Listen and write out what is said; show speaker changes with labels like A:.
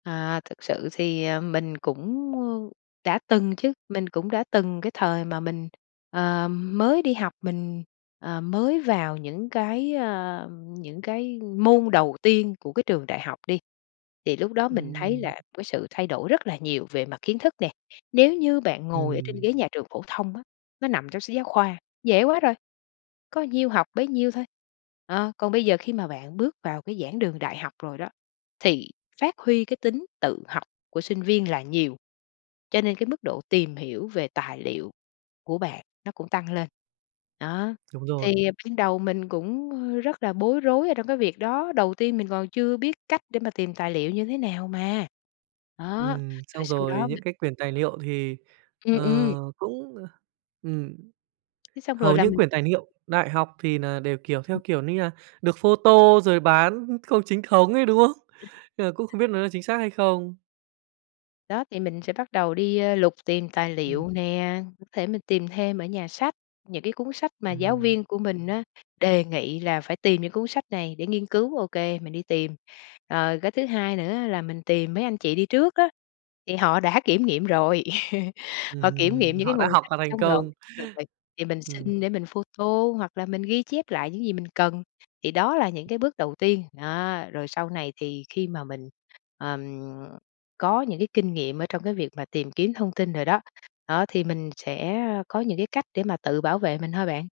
A: À, thực sự thì, ờ, mình cũng, ơ, đã từng chứ, mình cũng đã từng cái thời mà mình, ờ, mới đi học, mình, ờ, mới vào những cái, a, những cái môn đầu tiên của cái trường đại học đi, thì lúc đó mình thấy
B: Ừm.
A: là cái sự thay đổi rất là nhiều về mặt kiến thức nè. Nếu như bạn ngồi ở trên
B: Ừm.
A: ghế nhà trường phổ thông á, nó nằm trong sách giáo khoa, dễ quá rồi, có nhiêu học bấy nhiêu thôi. Ờ, còn bây giờ khi mà bạn bước vào cái giảng đường đại học rồi đó, thì phát huy cái tính tự học của sinh viên là nhiều, cho nên cái mức độ tìm hiểu về tài liệu của bạn nó cũng tăng lên. Đó,
B: Đúng rồi.
A: thì ban đầu mình cũng, ơ, rất là bối rối ở trong cái việc đó, đầu tiên mình còn chưa biết cách để mà tìm tài liệu như thế nào mà. Đó,
B: Ừm,
A: rồi
B: xong
A: sau
B: rồi
A: đó mình
B: những cái quyền tài
A: [unintelligible]
B: liệu thì,
A: Ừm
B: ờ,
A: ừm.
B: cũng, ừm,
A: Cái xong rồi
B: hầu
A: là
B: như
A: mình
B: quyền tài niệu đại học thì nà đều, kiểu, theo
A: Ừm.
B: kiểu như là được photo rồi bán không chính thống ấy, đúng không? Nên là cũng không biết nó là chính xác hay không.
A: Đó, thì mình sẽ bắt đầu đi, ơ, lục tìm tài
B: Ừm.
A: liệu nè, [unintelligible] thể mình tìm thêm ở nhà sách, những cái cuốn sách mà giáo
B: Ừm.
A: viên của mình á, đề nghị là phải tìm những cuốn sách này để nghiên cứu, ô kê, mình đi tìm. Rồi cái thứ hai nữa là mình tìm mấy anh chị đi trước đó, thì họ đã kiểm nghiệm rồi, họ kiểm
B: Ừm,
A: nghiệm những cái
B: họ đã
A: nguồn
B: học
A: sách
B: và thành
A: xong rồi,
B: công.
A: rồi mình thì mình
B: Ừm.
A: xin để mình photo hoặc là mình ghi chép lại những gì mình cần. Thì đó là những cái bước đầu tiên, đó, rồi sau này thì khi mà mình, ừm, có những cái kinh nghiệm ở trong cái việc mà tìm kiếm thông tin rồi đó, đó thì mình sẽ có những cái cách để mà tự bảo vệ mình thôi bạn.